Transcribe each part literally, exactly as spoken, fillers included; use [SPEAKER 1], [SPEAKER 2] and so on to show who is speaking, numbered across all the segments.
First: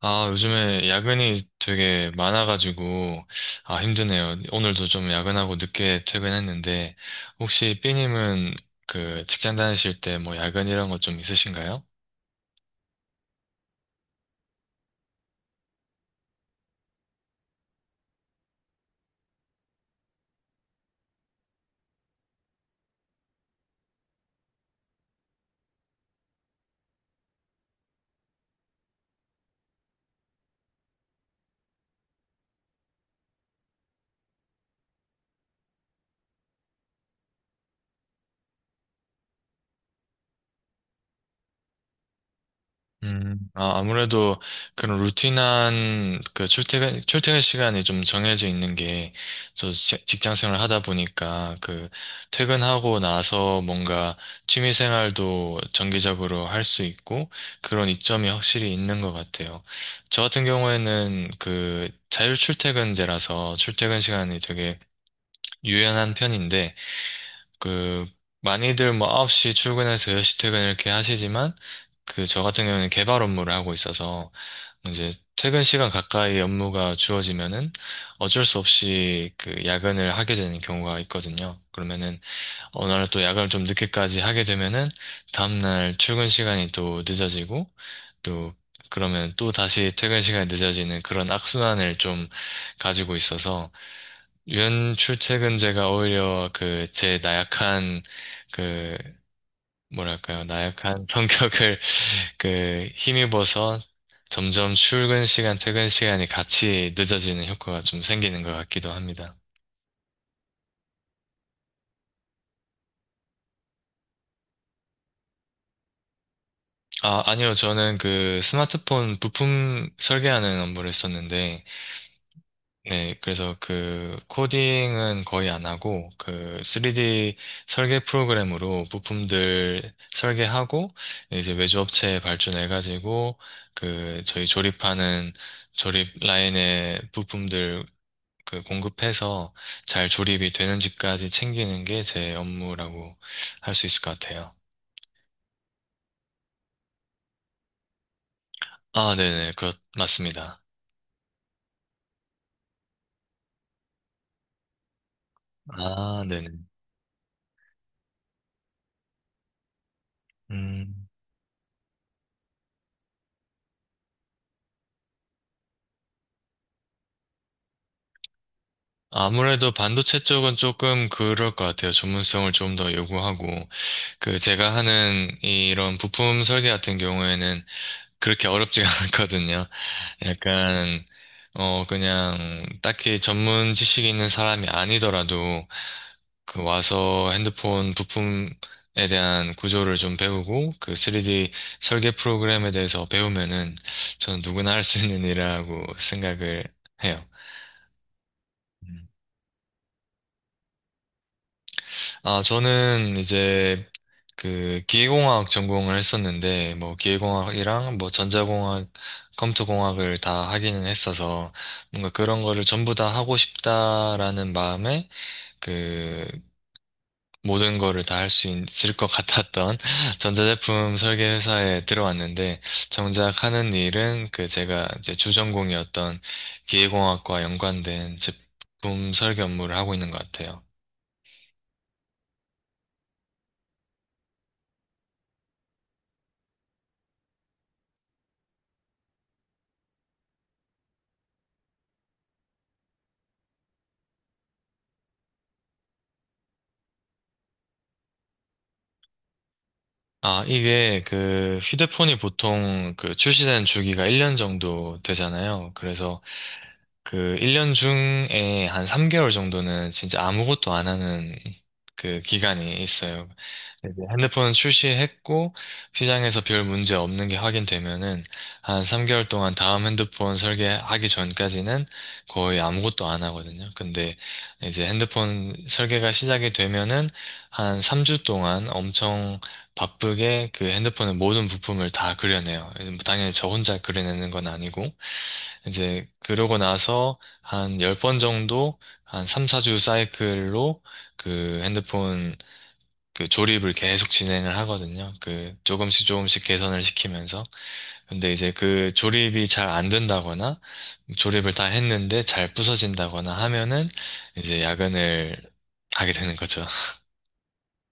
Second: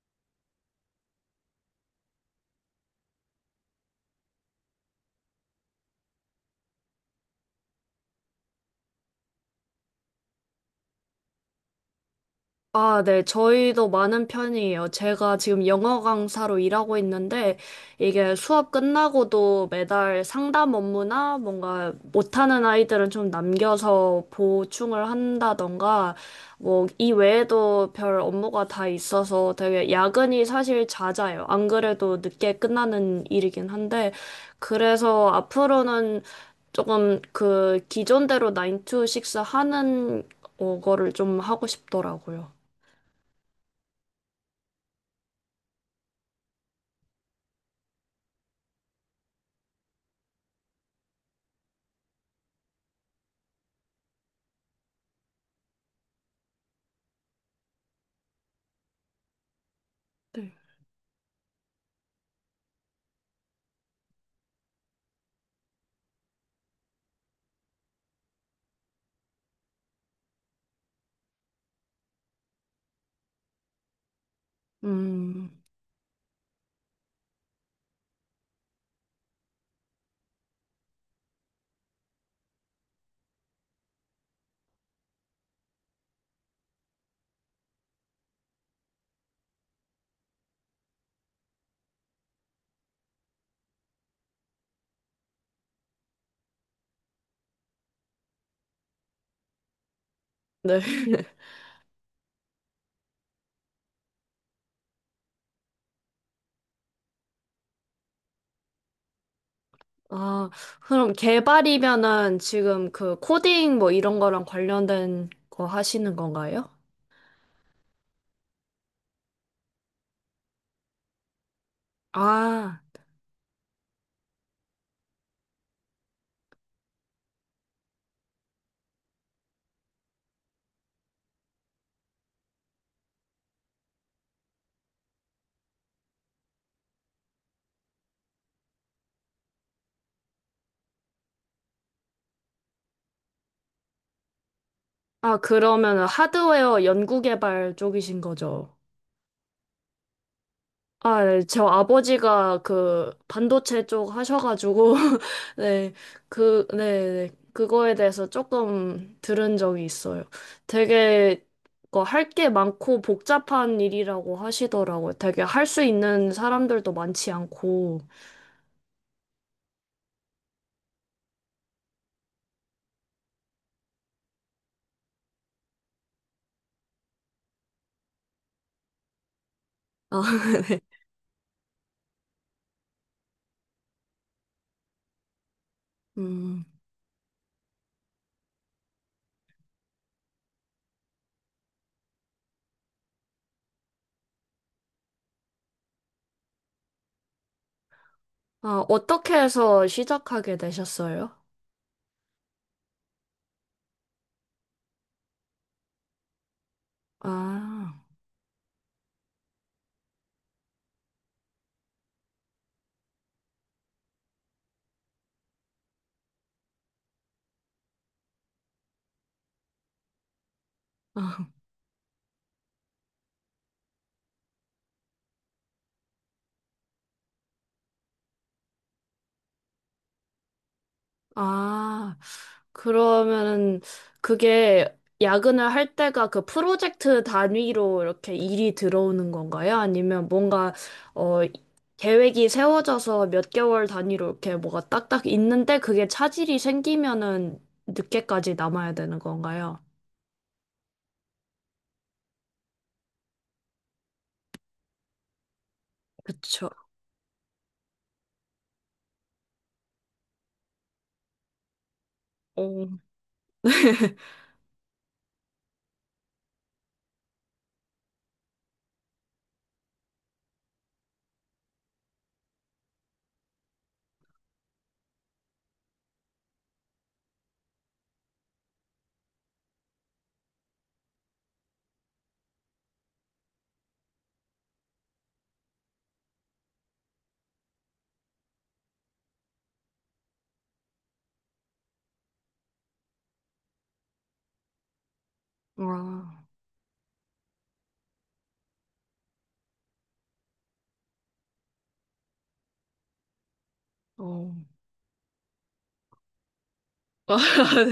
[SPEAKER 1] 아, 요즘에 야근이 되게 많아가지고, 아, 힘드네요. 오늘도 좀 야근하고 늦게 퇴근했는데, 혹시 삐님은 그 직장 다니실 때 뭐 야근 이런 거 좀 있으신가요?
[SPEAKER 2] 아, 네. 저희도 많은 편이에요. 제가 지금 영어 강사로 일하고 있는데, 이게 수업 끝나고도 매달 상담 업무나 뭔가 못하는 아이들은 좀 남겨서 보충을 한다던가, 뭐, 이 외에도 별 업무가 다 있어서 되게 야근이 사실 잦아요. 안 그래도 늦게 끝나는 일이긴 한데, 그래서 앞으로는 조금 그 기존대로 아홉 to 여섯 하는 어, 거를 좀 하고 싶더라고요.
[SPEAKER 1] 음, 아, 아무래도 그런 루틴한 그 출퇴근, 출퇴근 시간이 좀 정해져 있는 게, 저 시- 직장 생활을 하다 보니까 그 퇴근하고 나서 뭔가 취미 생활도 정기적으로 할 수 있고, 그런 이점이 확실히 있는 것 같아요. 저 같은
[SPEAKER 2] 네.
[SPEAKER 1] 경우에는 그 자율 출퇴근제라서 출퇴근 시간이 되게 유연한 편인데, 그 많이들 뭐 아홉 시 출근해서 열 시 퇴근 이렇게 하시지만, 그 저 같은 경우는 개발 업무를 하고 있어서 이제
[SPEAKER 2] 음,
[SPEAKER 1] 퇴근 시간 가까이 업무가 주어지면은 어쩔 수 없이 그 야근을 하게 되는 경우가 있거든요. 그러면은 어느 날 또 야근을 좀 늦게까지 하게 되면은 다음날 출근 시간이 또 늦어지고 또 그러면 또 다시 퇴근 시간이 늦어지는 그런 악순환을 좀 가지고 있어서 연 출퇴근제가 오히려 그 제 나약한 그 뭐랄까요
[SPEAKER 2] 네.
[SPEAKER 1] 나약한 성격을 그 힘입어서 점점 출근 시간, 퇴근 시간이 같이 늦어지는 효과가 좀 생기는 것 같기도 합니다.
[SPEAKER 2] 아, 그럼 개발이면은 지금 그 코딩 뭐 이런 거랑 관련된 거 하시는 건가요?
[SPEAKER 1] 아, 아니요. 저는 그 스마트폰 부품 설계하는 업무를 했었는데,
[SPEAKER 2] 아,
[SPEAKER 1] 네, 그래서 그 코딩은 거의 안 하고, 그 쓰리디 설계 프로그램으로 부품들 설계하고, 이제 외주업체에 발주해가지고, 그 저희 조립하는 조립 라인의 부품들 그 공급해서 잘 조립이 되는지까지 챙기는 게 제 업무라고 할 수 있을 것 같아요.
[SPEAKER 2] 아, 그러면은 하드웨어 연구 개발 쪽이신 거죠?
[SPEAKER 1] 아, 네네. 그, 맞습니다.
[SPEAKER 2] 아, 네. 저 아버지가 그 반도체 쪽 하셔가지고 네,
[SPEAKER 1] 아, 네네.
[SPEAKER 2] 그, 네, 네. 그거에 대해서 조금 들은 적이 있어요.
[SPEAKER 1] 음.
[SPEAKER 2] 되게 그 할게 많고 복잡한 일이라고 하시더라고요. 되게 할 수 있는 사람들도 많지 않고.
[SPEAKER 1] 아무래도 반도체 쪽은 조금 그럴 것 같아요. 전문성을 좀 더 요구하고. 그, 제가 하는 이런 부품 설계 같은 경우에는 그렇게 어렵지가 않거든요.
[SPEAKER 2] 아, 네.
[SPEAKER 1] 약간, 어, 그냥 딱히 전문 지식이 있는 사람이 아니더라도 그
[SPEAKER 2] 음.
[SPEAKER 1] 와서 핸드폰 부품에 대한 구조를 좀 배우고 그 쓰리디 설계 프로그램에 대해서 배우면은 저는 누구나 할 수 있는 일이라고 생각을 해요.
[SPEAKER 2] 아,
[SPEAKER 1] 음.
[SPEAKER 2] 어떻게 해서 시작하게 되셨어요?
[SPEAKER 1] 아, 저는 이제 그 기계공학 전공을 했었는데 뭐 기계공학이랑
[SPEAKER 2] 아.
[SPEAKER 1] 뭐 전자공학, 컴퓨터공학을 다 하기는 했어서 뭔가 그런 거를 전부 다 하고 싶다라는 마음에 그 모든 거를 다 할 수 있을 것 같았던 전자제품 설계
[SPEAKER 2] 아.
[SPEAKER 1] 회사에 들어왔는데 정작 하는 일은 그 제가 이제 주전공이었던 기계공학과 연관된 제품 설계 업무를 하고 있는 것 같아요.
[SPEAKER 2] 아, 그러면은 그게 야근을 할 때가 그 프로젝트 단위로 이렇게 일이 들어오는 건가요? 아니면 뭔가 어 계획이 세워져서 몇 개월 단위로 이렇게 뭐가 딱딱 있는데 그게 차질이 생기면은 늦게까지 남아야 되는 건가요?
[SPEAKER 1] 아, 이게 그 휴대폰이 보통 그 출시된 주기가 일 년 정도 되잖아요. 그래서
[SPEAKER 2] 그쵸.
[SPEAKER 1] 그 일 년 중에 한 삼 개월 정도는 진짜 아무것도 안 하는 그 기간이
[SPEAKER 2] 어.
[SPEAKER 1] 있어요. 이제 핸드폰 출시했고 시장에서 별 문제 없는 게 확인되면은 한 삼 개월 동안 다음 핸드폰 설계하기 전까지는 거의 아무것도 안 하거든요. 근데 이제 핸드폰 설계가 시작이 되면은 한 삼 주 동안 엄청 바쁘게 그 핸드폰의 모든 부품을 다 그려내요. 당연히 저 혼자 그려내는 건 아니고 이제 그러고 나서 한 열 번 정도 한 삼, 사 주 사이클로 그 핸드폰 그 조립을 계속 진행을 하거든요. 그 조금씩 조금씩
[SPEAKER 2] 아,
[SPEAKER 1] 개선을 시키면서. 근데 이제 그 조립이 잘 안 된다거나 조립을 다 했는데 잘 부서진다거나 하면은
[SPEAKER 2] 어.
[SPEAKER 1] 이제 야근을 하게 되는 거죠.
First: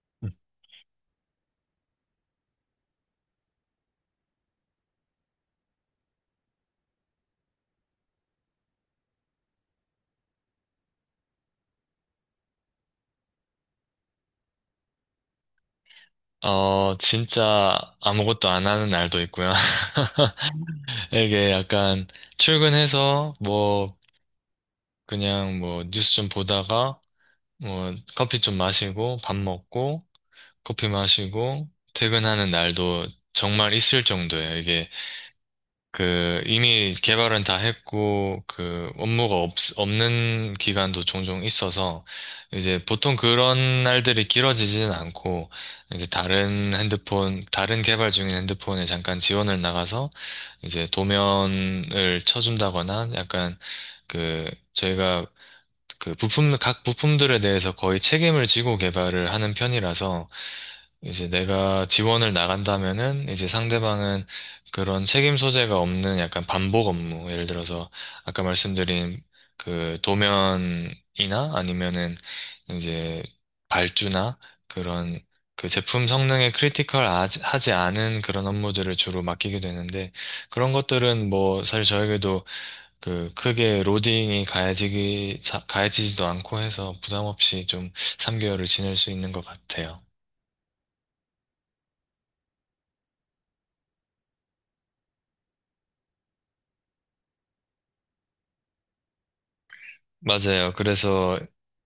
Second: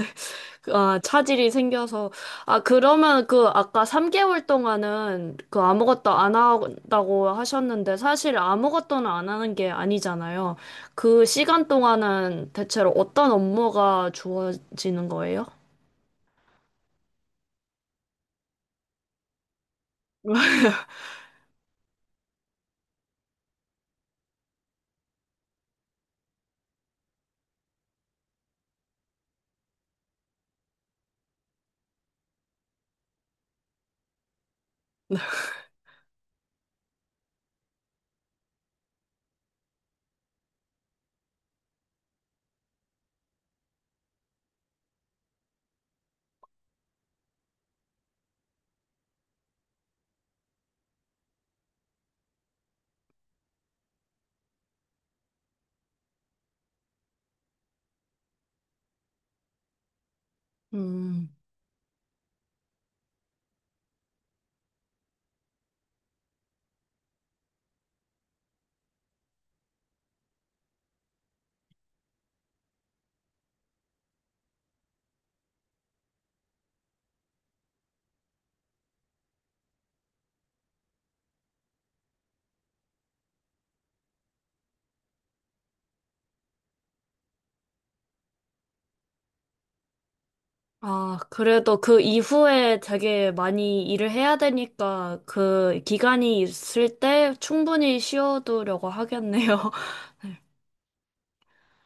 [SPEAKER 1] 음.
[SPEAKER 2] 아, 차질이 생겨서. 아, 그러면 그 아까 삼 개월 동안은 그 아무것도 안 한다고 하셨는데 사실 아무것도는 안 하는 게 아니잖아요. 그 시간 동안은 대체로 어떤 업무가 주어지는 거예요?
[SPEAKER 1] 어, 진짜 아무것도 안 하는 날도 있고요. 이게 약간 출근해서 뭐 그냥 뭐 뉴스 좀 보다가 뭐 커피 좀 마시고 밥 먹고 커피 마시고 퇴근하는 날도 정말 있을 정도예요. 이게 그 이미 개발은 다 했고 그 업무가 없, 없는 기간도 종종 있어서 이제 보통 그런 날들이 길어지지는 않고 이제 다른 핸드폰 다른 개발 중인 핸드폰에 잠깐 지원을 나가서 이제 도면을 쳐준다거나 약간 그 저희가 그 부품, 각 부품들에 대해서 거의 책임을 지고 개발을 하는 편이라서 이제
[SPEAKER 2] 음.
[SPEAKER 1] 내가 지원을 나간다면은 이제 상대방은 그런 책임 소재가 없는 약간 반복 업무. 예를 들어서 아까 말씀드린 그 도면이나 아니면은 이제 발주나 그런 그 제품 성능에 크리티컬하지 않은 그런 업무들을 주로 맡기게 되는데 그런 것들은 뭐 사실 저에게도 그 크게 로딩이 가해지기 자- 가해지지도 않고 해서 부담 없이 좀 삼 개월을 지낼 수 있는 것 같아요.
[SPEAKER 2] 아, 그래도 그 이후에 되게 많이 일을 해야 되니까 그 기간이 있을 때 충분히 쉬어두려고 하겠네요.
[SPEAKER 1] 맞아요. 그래서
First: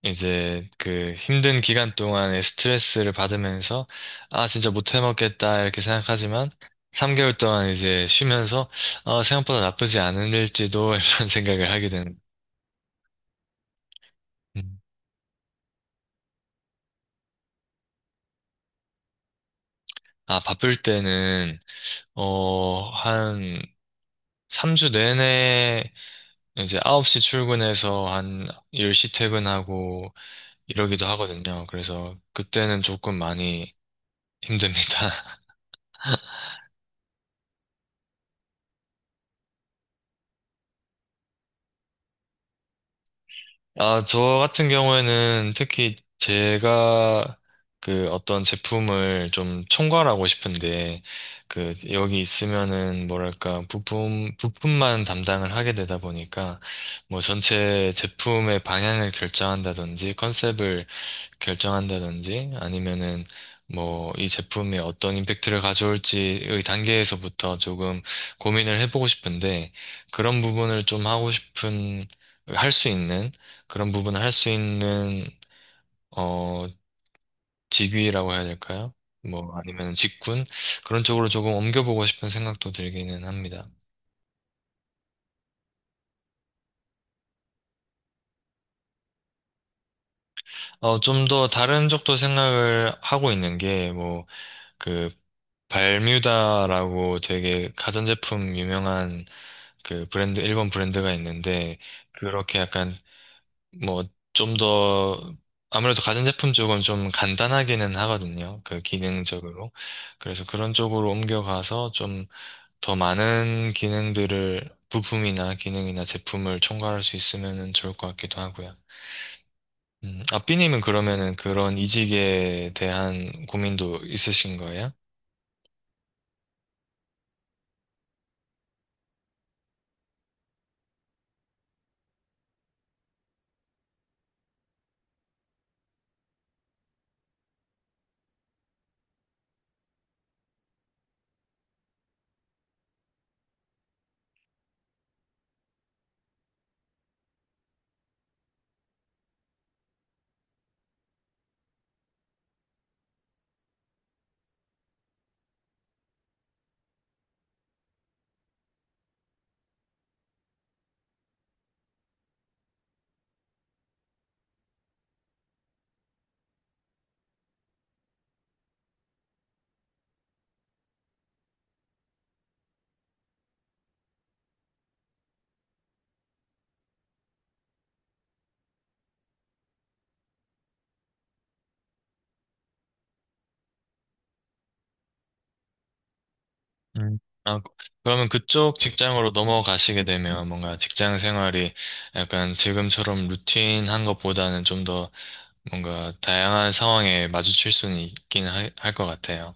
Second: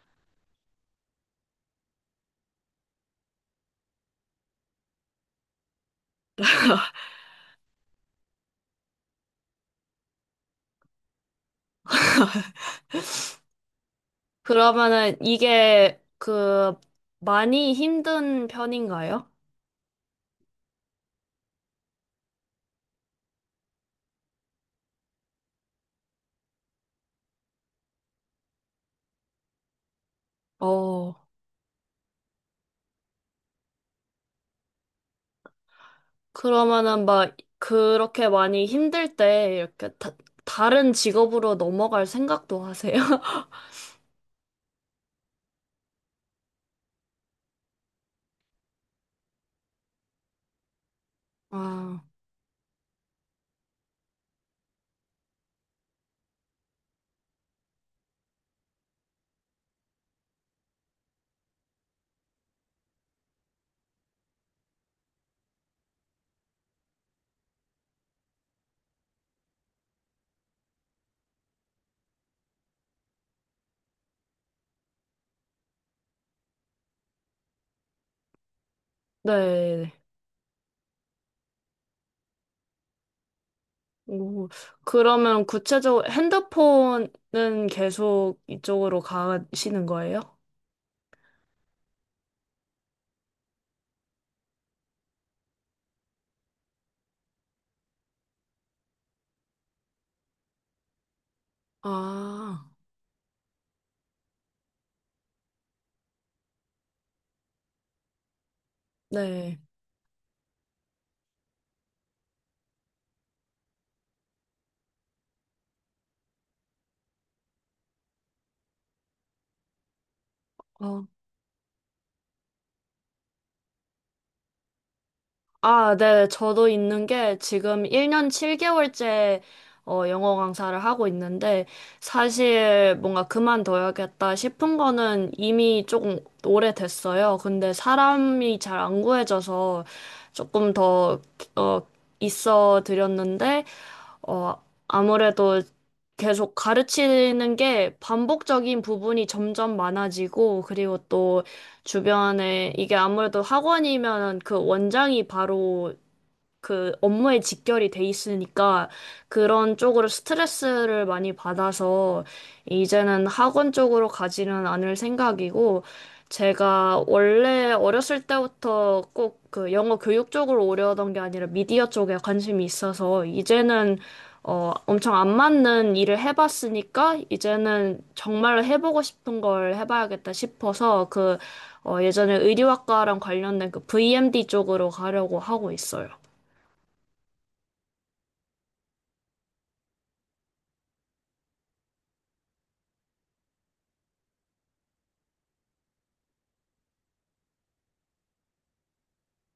[SPEAKER 1] 이제 그 힘든 기간 동안에 스트레스를 받으면서 아 진짜 못 해먹겠다 이렇게 생각하지만 삼 개월 동안 이제 쉬면서 어, 생각보다 나쁘지 않을지도 이런 생각을 하게 되는. 음.
[SPEAKER 2] 그러면은 이게 그 많이 힘든 편인가요?
[SPEAKER 1] 아 바쁠 때는 어 한 삼 주 내내 이제 아홉 시 출근해서 한 열 시 퇴근하고 이러기도
[SPEAKER 2] 어,
[SPEAKER 1] 하거든요. 그래서 그때는 조금 많이 힘듭니다.
[SPEAKER 2] 그러면은 막 그렇게 많이 힘들 때 이렇게 다, 다른 직업으로 넘어갈 생각도 하세요?
[SPEAKER 1] 아, 저 같은 경우에는 특히 제가 그 어떤 제품을 좀 총괄하고 싶은데 그
[SPEAKER 2] 아,
[SPEAKER 1] 여기 있으면은 뭐랄까 부품 부품만 담당을 하게 되다 보니까 뭐 전체 제품의 방향을 결정한다든지 컨셉을 결정한다든지 아니면은 뭐 이 제품이 어떤 임팩트를 가져올지의 단계에서부터 조금 고민을 해보고 싶은데 그런 부분을 좀 하고 싶은 할 수 있는 그런 부분을 할 수 있는 어 직위라고 해야 될까요? 뭐
[SPEAKER 2] 네.
[SPEAKER 1] 아니면 직군 그런 쪽으로 조금 옮겨보고 싶은 생각도 들기는 합니다.
[SPEAKER 2] 오, 그러면 구체적으로 핸드폰은 계속 이쪽으로 가시는 거예요?
[SPEAKER 1] 어 좀 더 다른 쪽도 생각을 하고 있는 게뭐그 발뮤다라고 되게 가전제품 유명한 그 브랜드, 일본 브랜드가 있는데, 그렇게
[SPEAKER 2] 아,
[SPEAKER 1] 약간, 뭐, 좀 더, 아무래도 가전제품 쪽은 좀 간단하기는 하거든요. 그
[SPEAKER 2] 네.
[SPEAKER 1] 기능적으로. 그래서 그런 쪽으로 옮겨가서 좀 더 많은 기능들을, 부품이나 기능이나 제품을 총괄할 수 있으면 좋을 것 같기도 하고요. 음, 아삐님은
[SPEAKER 2] 어.
[SPEAKER 1] 그러면은 그런 이직에 대한 고민도 있으신 거예요?
[SPEAKER 2] 아, 네. 저도 있는 게 지금 일 년 칠 개월째 어, 영어 강사를 하고 있는데 사실 뭔가 그만둬야겠다 싶은 거는 이미 조금 오래됐어요. 근데 사람이 잘 안 구해져서 조금 더 어, 있어 드렸는데 어, 아무래도 계속 가르치는 게 반복적인 부분이 점점 많아지고, 그리고 주변에 이게 아무래도 학원이면 그 원장이 바로 그 업무에 직결이 돼 있으니까 그런 쪽으로 스트레스를 많이 받아서 이제는 학원 쪽으로 가지는 않을 생각이고, 제가 원래 어렸을 때부터 꼭 그 영어 교육 쪽으로 오려던 게 아니라 미디어 쪽에 관심이 있어서 이제는 어 엄청 안 맞는 일을 해봤으니까 이제는 정말로 해보고 싶은 걸 해봐야겠다 싶어서 그 어 예전에 의류학과랑 관련된 그 브이엠디 쪽으로 가려고 하고 있어요.
[SPEAKER 1] 음. 아, 그- 그러면 그쪽 직장으로 넘어가시게 되면 뭔가 직장 생활이 약간 지금처럼 루틴한 것보다는 좀 더 뭔가 다양한 상황에 마주칠 수는 있긴 할 것 같아요.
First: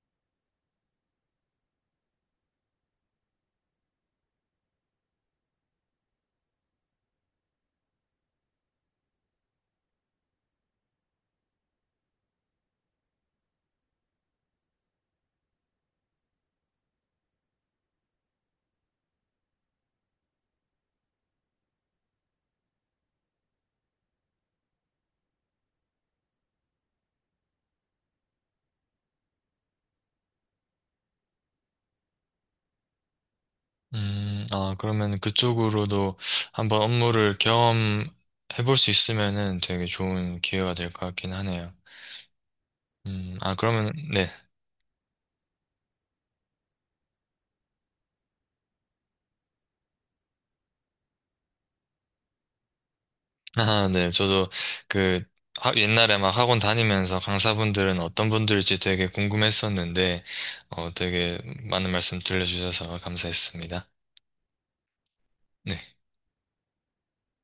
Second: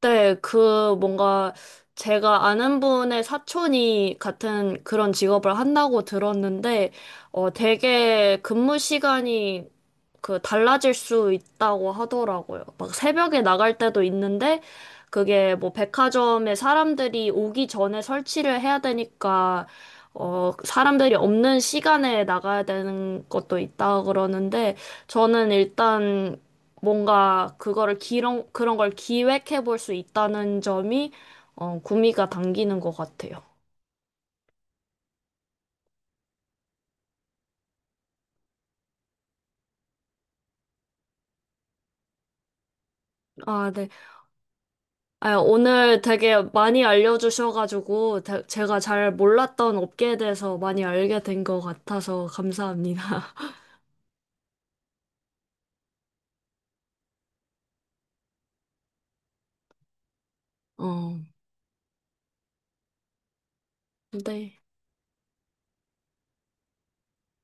[SPEAKER 2] 네, 그 뭔가 제가 아는 분의 사촌이 같은 그런 직업을 한다고 들었는데, 어, 되게 근무 시간이 그 달라질 수 있다고 하더라고요. 막 새벽에 나갈 때도 있는데, 그게 뭐 백화점에 사람들이 오기 전에 설치를 해야 되니까, 어, 사람들이 없는 시간에 나가야 되는 것도 있다 그러는데, 저는 일단 뭔가 그거를 기런, 그런 걸 기획해 볼 수 있다는 점이 어, 구미가 당기는 것 같아요.
[SPEAKER 1] 음, 아, 그러면 그쪽으로도 한번 업무를 경험해 볼 수 있으면은 되게 좋은 기회가 될 것 같긴 하네요. 음, 아,
[SPEAKER 2] 아, 네.
[SPEAKER 1] 그러면, 네.
[SPEAKER 2] 아, 오늘 되게 많이 알려주셔가지고 대- 제가 잘 몰랐던 업계에 대해서 많이 알게 된 것 같아서 감사합니다.
[SPEAKER 1] 아, 네. 저도 그 하- 옛날에 막 학원 다니면서 강사분들은 어떤 분들일지 되게 궁금했었는데, 어,
[SPEAKER 2] 어,
[SPEAKER 1] 되게 많은 말씀 들려주셔서 감사했습니다.
[SPEAKER 2] 네.
[SPEAKER 1] 네.